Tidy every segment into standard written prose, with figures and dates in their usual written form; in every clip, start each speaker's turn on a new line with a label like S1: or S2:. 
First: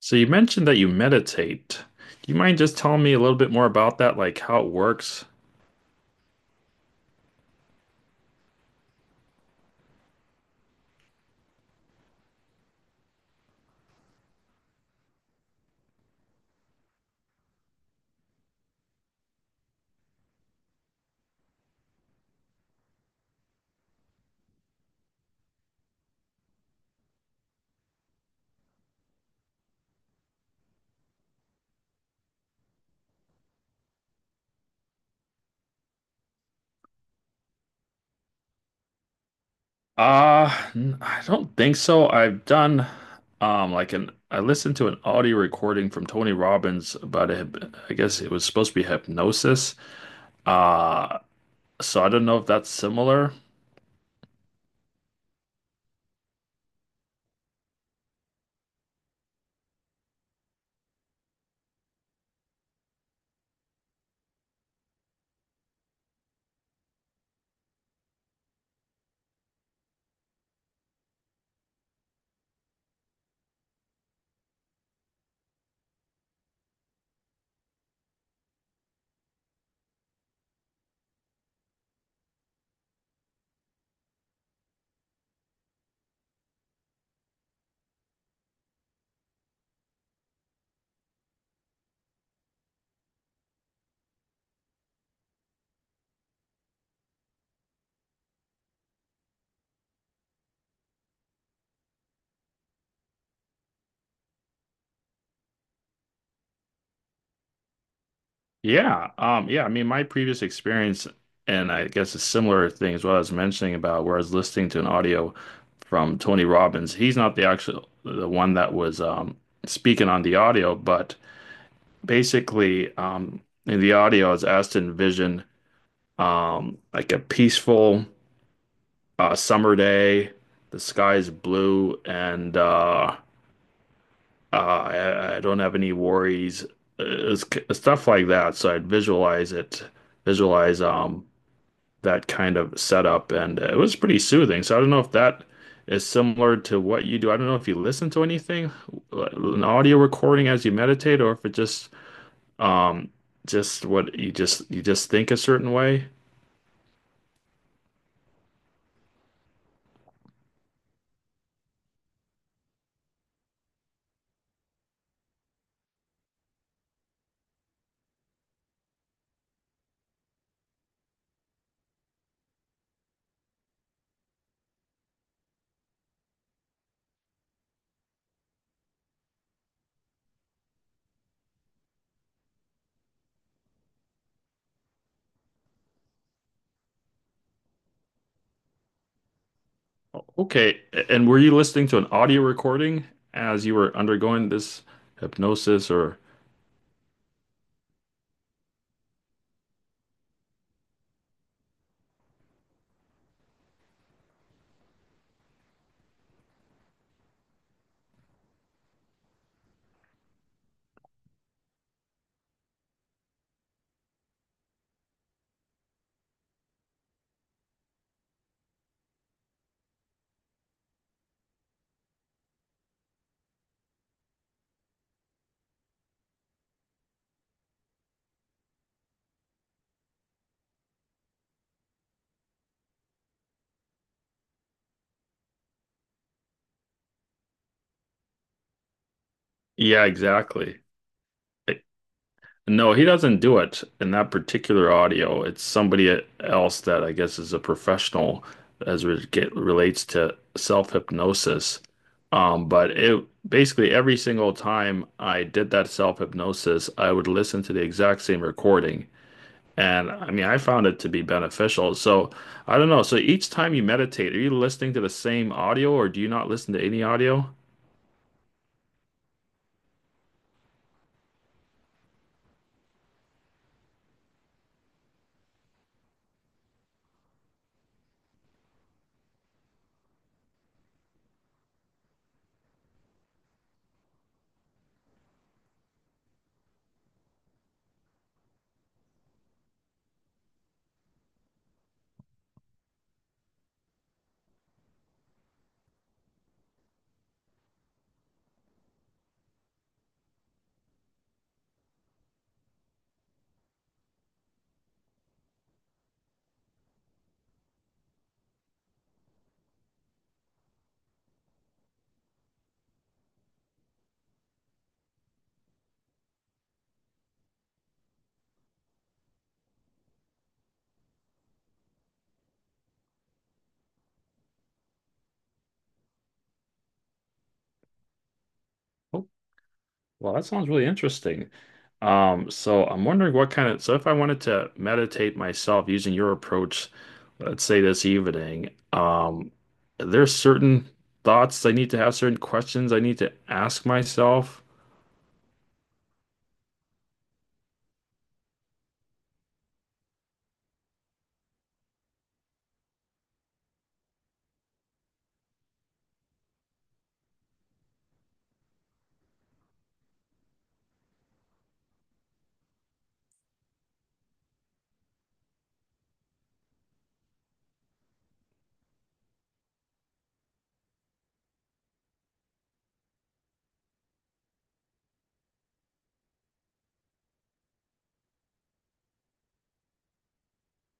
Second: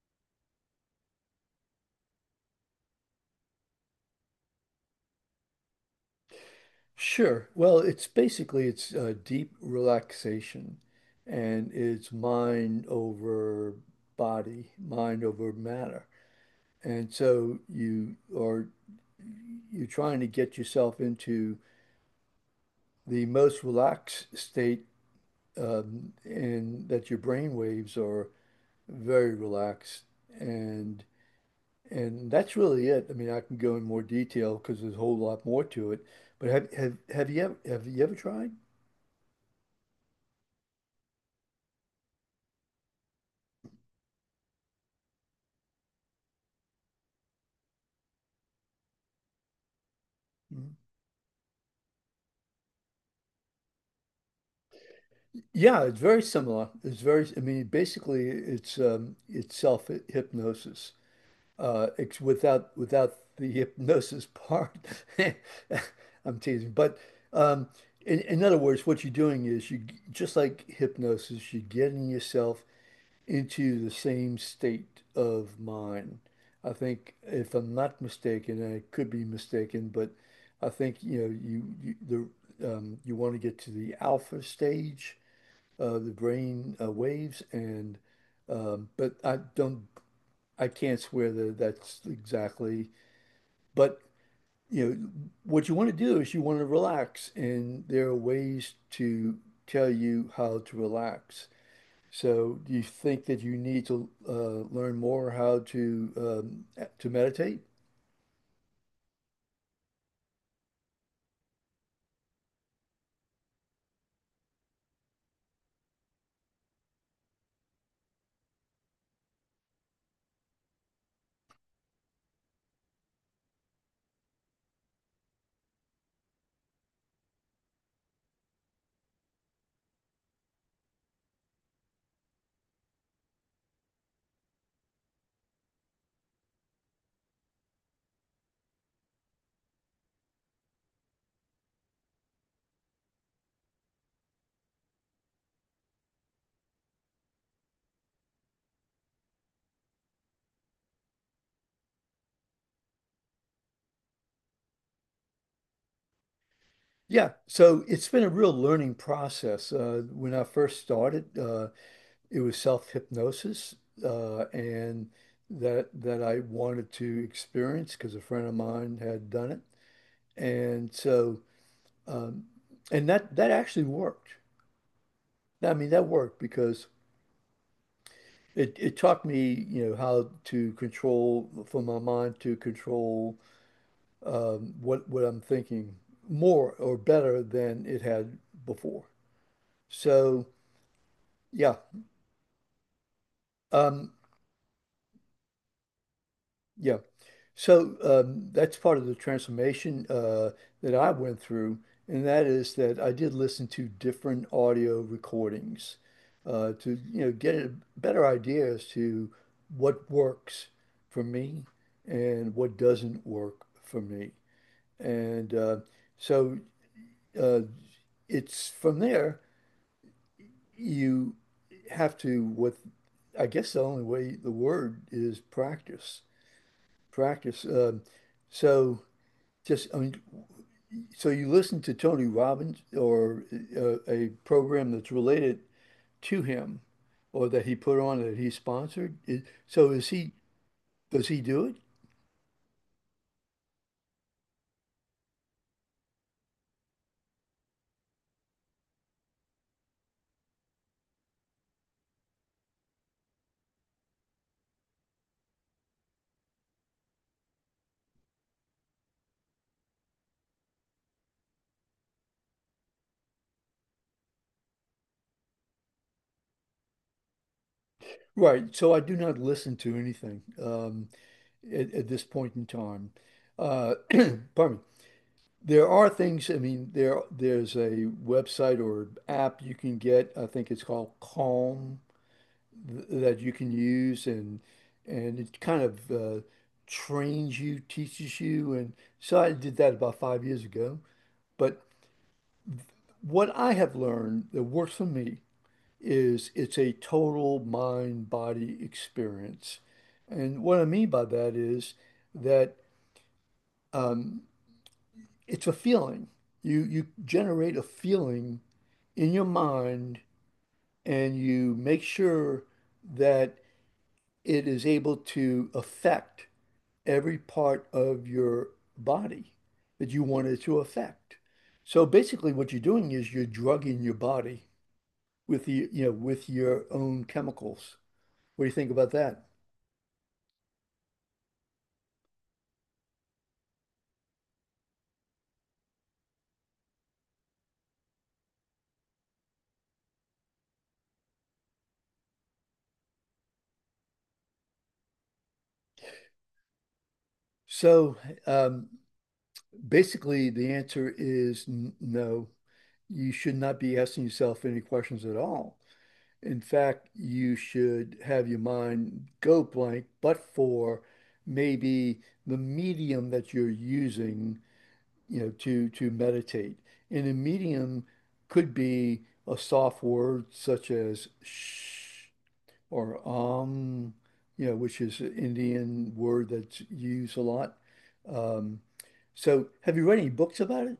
S1: So you mentioned that you meditate. Do you mind just telling me a little bit more about that, like how it works?
S2: Sure. Well, it's basically it's deep relaxation, and it's mind over body, mind over matter. And so you're trying to get yourself into the most relaxed state, and that your brain waves are very relaxed, and and that's really it. I mean, I can go in more detail because there's a whole lot more to it. But have you ever tried?
S1: I don't think so. I've done like an I listened to an audio recording from Tony Robbins about a, I guess it was supposed to be hypnosis.
S2: Mm-hmm.
S1: Uh, so I don't know if that's similar.
S2: Yeah, it's very similar. It's very, I mean, basically it's self hypnosis. It's without the hypnosis part. I'm teasing. But um in other words, what you're doing is you, just like hypnosis, you're getting yourself into the same state of mind. I think, if I'm not mistaken, and I could be mistaken, but I think, you know, you the you want to get to the alpha stage, the brain waves, and but I can't swear that that's exactly, but you know what you want to do is you want to relax, and there are ways to tell you how to relax. So do you think that you need to learn more how to meditate?
S1: Yeah. I mean, my previous experience, and I guess a similar thing as well. I was mentioning about where I was listening to an audio from Tony Robbins. He's not the one that was speaking on the audio, but basically, in the audio, I was asked to envision like a peaceful summer day. The sky is blue, and I don't have any worries. It's, Stuff like that. So I'd visualize that kind of setup, and it was pretty soothing. So I don't know if that is similar to what you do. I don't know if you listen to anything, an audio recording as you meditate, or if it um just what you just think a certain way.
S2: Yeah, so it's been a real learning process. When I first started, it was self-hypnosis, and that I wanted to experience because a friend of mine had done it. And so, um, and that that actually worked. I mean that worked because it taught me, you know, how to control, for my mind to control, what I'm thinking more or better than it had before. So
S1: Okay, and were you
S2: yeah.
S1: listening to an audio recording as you were
S2: Um,
S1: undergoing this hypnosis, or
S2: Yeah. That's part of the transformation that I went through, and that is that I did listen to different audio recordings to, you know, get a better idea as to what works for me and what doesn't work for me. And so uh, it's from there you have to, what I guess the only way, the word is practice, practice. So. Just, I mean, so you listen to Tony Robbins or a program that's related to him, or that he put on, that he sponsored?
S1: yeah, exactly.
S2: Does he do it?
S1: No, he doesn't do it in that particular audio. It's somebody else that I guess is a professional as it relates to self-hypnosis. But it basically every single time I did that self-hypnosis, I would listen to the exact same recording. And I mean, I found it to be beneficial. So I don't know. So each time you meditate, are you listening to the same audio or do you not listen to any audio?
S2: Right. So I do not listen to anything at this point in time. Uh, pardon me. There are things, I mean, there's a website or app you can get. I think it's called Calm, th that you can use, and it kind of trains you, teaches you. And so I did that about 5 years ago. But what I have learned that works for me is it's a total mind-body experience. And what I mean by that is that, um, it's a feeling. You generate a feeling in your mind, and you make sure that it is able to affect every part of your body that you want it to affect. So basically, what you're doing is you're drugging your body with the, you know, with your own chemicals. What do you think about that?
S1: Well, that sounds really interesting. So I'm wondering what kind of, so if I wanted to meditate myself using your approach, let's say this evening, there's certain thoughts I need to have, certain questions I need to ask myself.
S2: So, um, basically, the answer is no. You should not be asking yourself any questions at all. In fact, you should have your mind go blank, but for maybe the medium that you're using, you know, to meditate. And a medium could be a soft word such as shh, or you know, which is an Indian word that's used a lot. Um, so have you read any books about it?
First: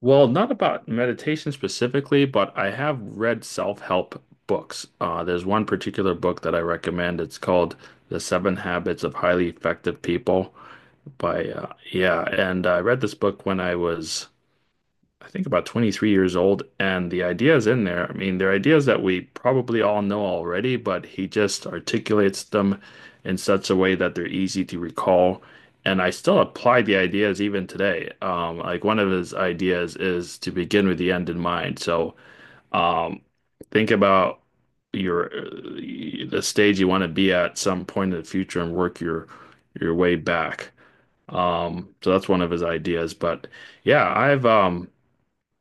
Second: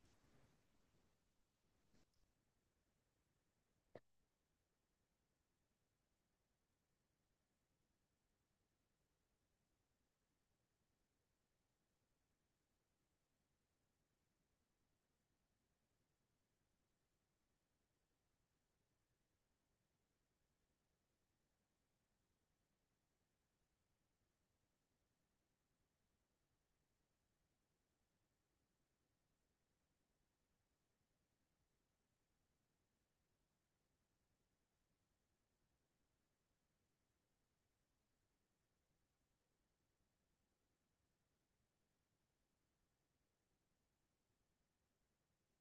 S1: Well, not about meditation specifically, but I have read self-help books. There's one particular book that I recommend. It's called The Seven Habits of Highly Effective People by, yeah, and I read this book when I think about 23 years old, and the ideas in there, I mean, they're ideas that we probably all know already, but he just articulates them in such a way that they're easy to recall. And I still apply the ideas even today. Like one of his ideas is to begin with the end in mind. So, um, think about your the stage you want to be at some point in the future and work your way back. So that's one of his ideas. But yeah,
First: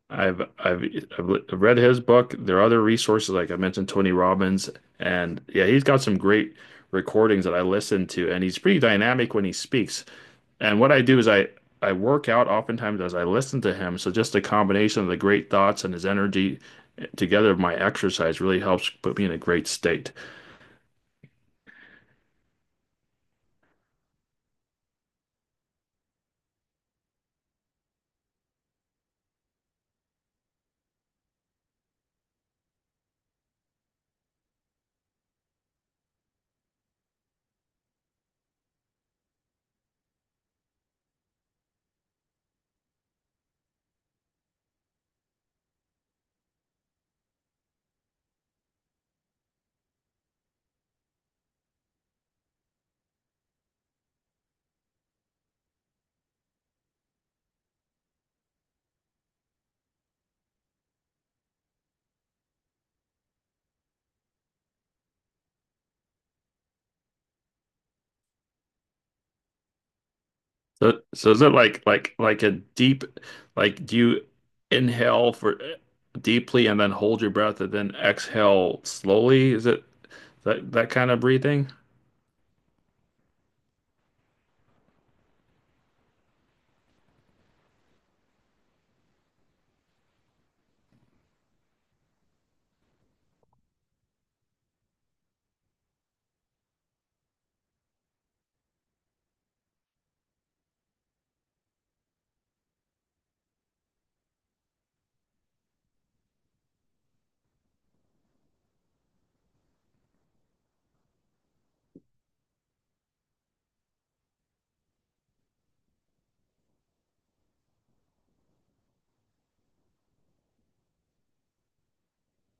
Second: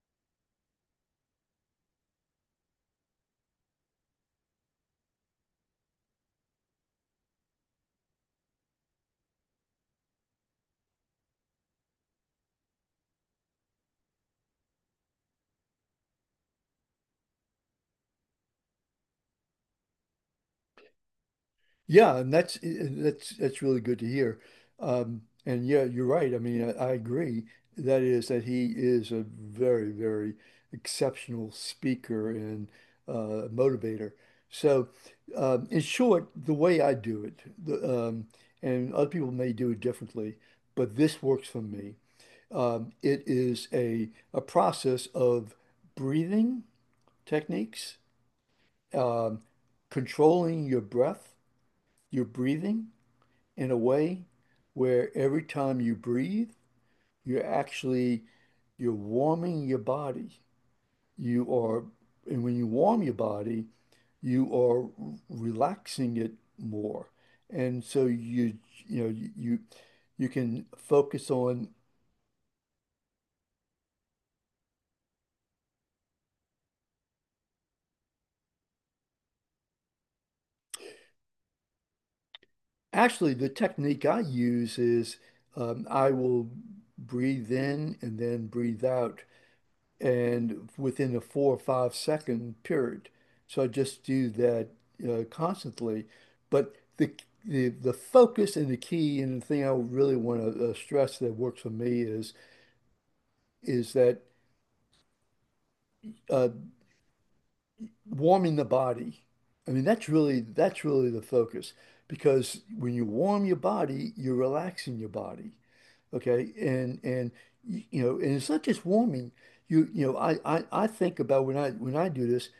S1: I've I've read his book. There are other resources, like I mentioned, Tony Robbins, and yeah, he's got some great recordings that I listen to, and he's pretty dynamic when he speaks. And what I do is I work out oftentimes as I listen to him. So just the combination of the great thoughts and his energy together with my exercise really helps put me in a great state.
S2: Yeah, and that's that's really good to hear. And yeah, you're right. I mean, I agree. That is that he is a very, very exceptional speaker and motivator. So, in short, the way I do it, and other people may do it differently, but this works for me. It is a process of breathing techniques, um, controlling your breath, your breathing, in a way where every time you breathe, you're actually, you're warming your body. You are, and when you warm your body, you are relaxing it more. And so you know you you can
S1: So,
S2: focus
S1: so is it
S2: on,
S1: like a deep, like do you inhale for deeply and then hold your breath and then exhale slowly? Is it that kind of breathing?
S2: actually the technique I use is, I will breathe in and then breathe out, and within a 4 or 5 second period. So I just do that constantly. But the focus and the key and the thing I really want to stress that works for me is that, uh, warming the body. I mean, that's really, that's really the focus, because when you warm your body, you're relaxing your body. Okay, and you know, and it's not just warming. You know, I think about when I, when I do this.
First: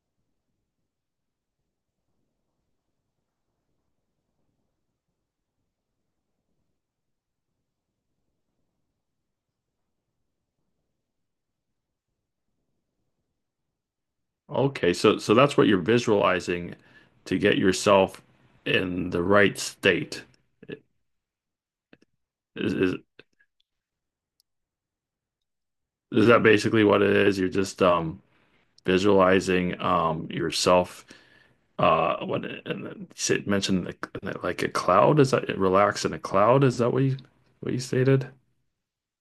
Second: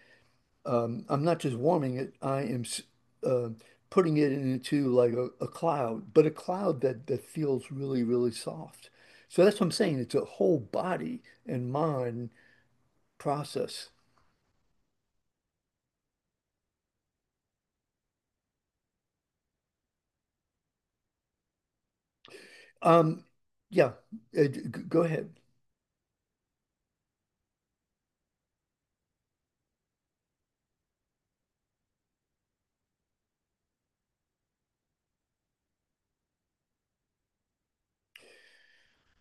S2: Um, I'm not just warming it, I am uh, putting it into like a cloud, but a cloud that, that feels really, really soft. So that's what I'm saying. It's a whole body and mind process.
S1: Okay, so so that's what you're visualizing to get yourself in the right state. Is is,
S2: Um, yeah, uh, g- Go ahead.
S1: is that basically what it is? You're just visualizing yourself what and then you mentioned the, like a cloud. Is that relax in a cloud? Is that what you stated?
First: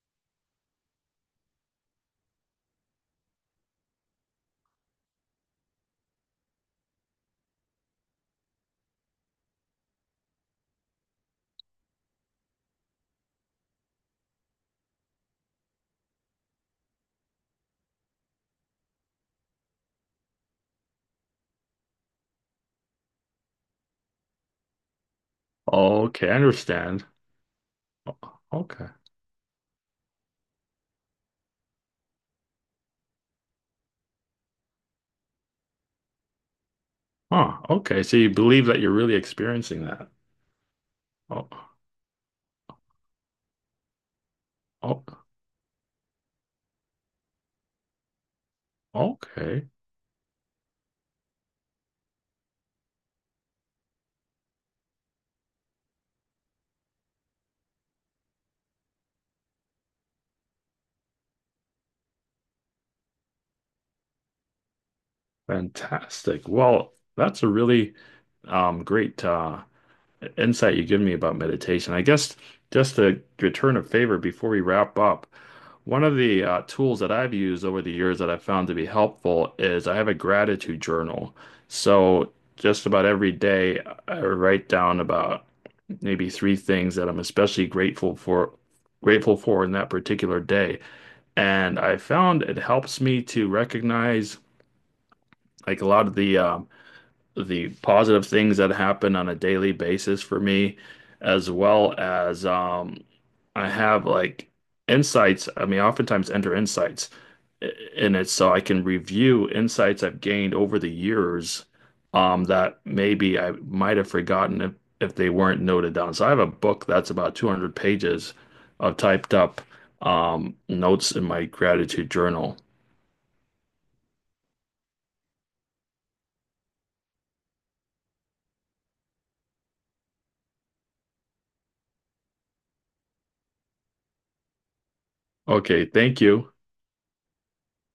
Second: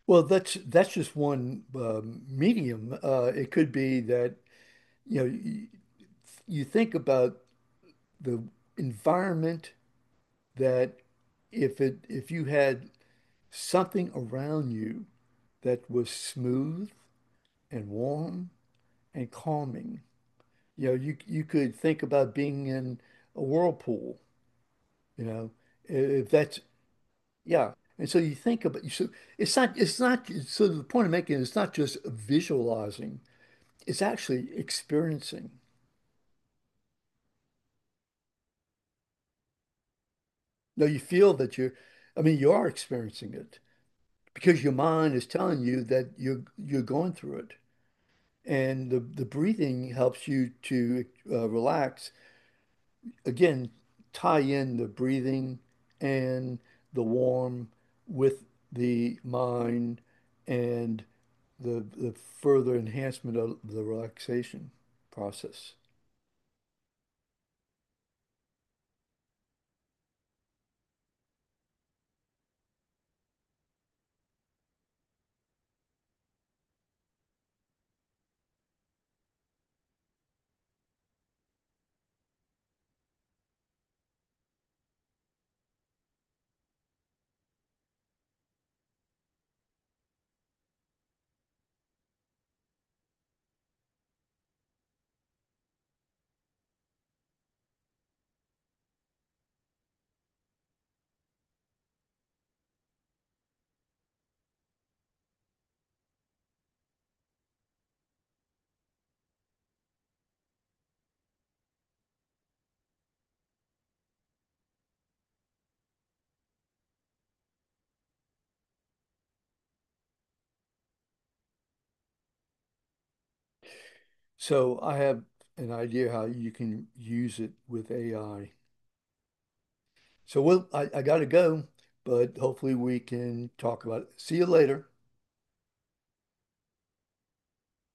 S2: Well, that's just one medium. It could be that, you know, you think about the environment that, if it, if you had something around you that was smooth and warm and calming. You know, you could think about being in a whirlpool, you know,
S1: Okay,
S2: if
S1: I
S2: that's,
S1: understand.
S2: yeah. And so you
S1: O-
S2: think about,
S1: Okay.
S2: so it's not, it's not, so the point I'm making is it's not just visualizing, it's actually experiencing.
S1: Huh. Okay. So you believe that you're really experiencing that.
S2: No, you feel that you're,
S1: Oh,
S2: I mean you are experiencing it because your mind
S1: oh,
S2: is telling you that you're going through it. And the
S1: okay.
S2: breathing helps you to relax, again, tie in the breathing and the warm with the mind and the further enhancement of the relaxation process.
S1: Fantastic. Well, that's a really great insight you give me about meditation. I guess just to return a favor before we wrap up, one of the tools that I've used over the years that I've found to be helpful is I have a gratitude journal. So just about every day, I write down about maybe three things that I'm especially grateful for. Grateful for in that particular day. And I found it helps me to recognize like a lot of the positive things that happen on a daily basis for me, as well as I have like insights. I mean, oftentimes enter insights in it so I can review insights I've gained over the years that maybe I might have forgotten if they weren't noted down. So I have a book that's about 200 pages of typed up notes in my gratitude journal.
S2: So I have an idea how you can use it with AI. So well, I gotta go, but hopefully we can talk about it. See you later.
S1: Okay, thank you.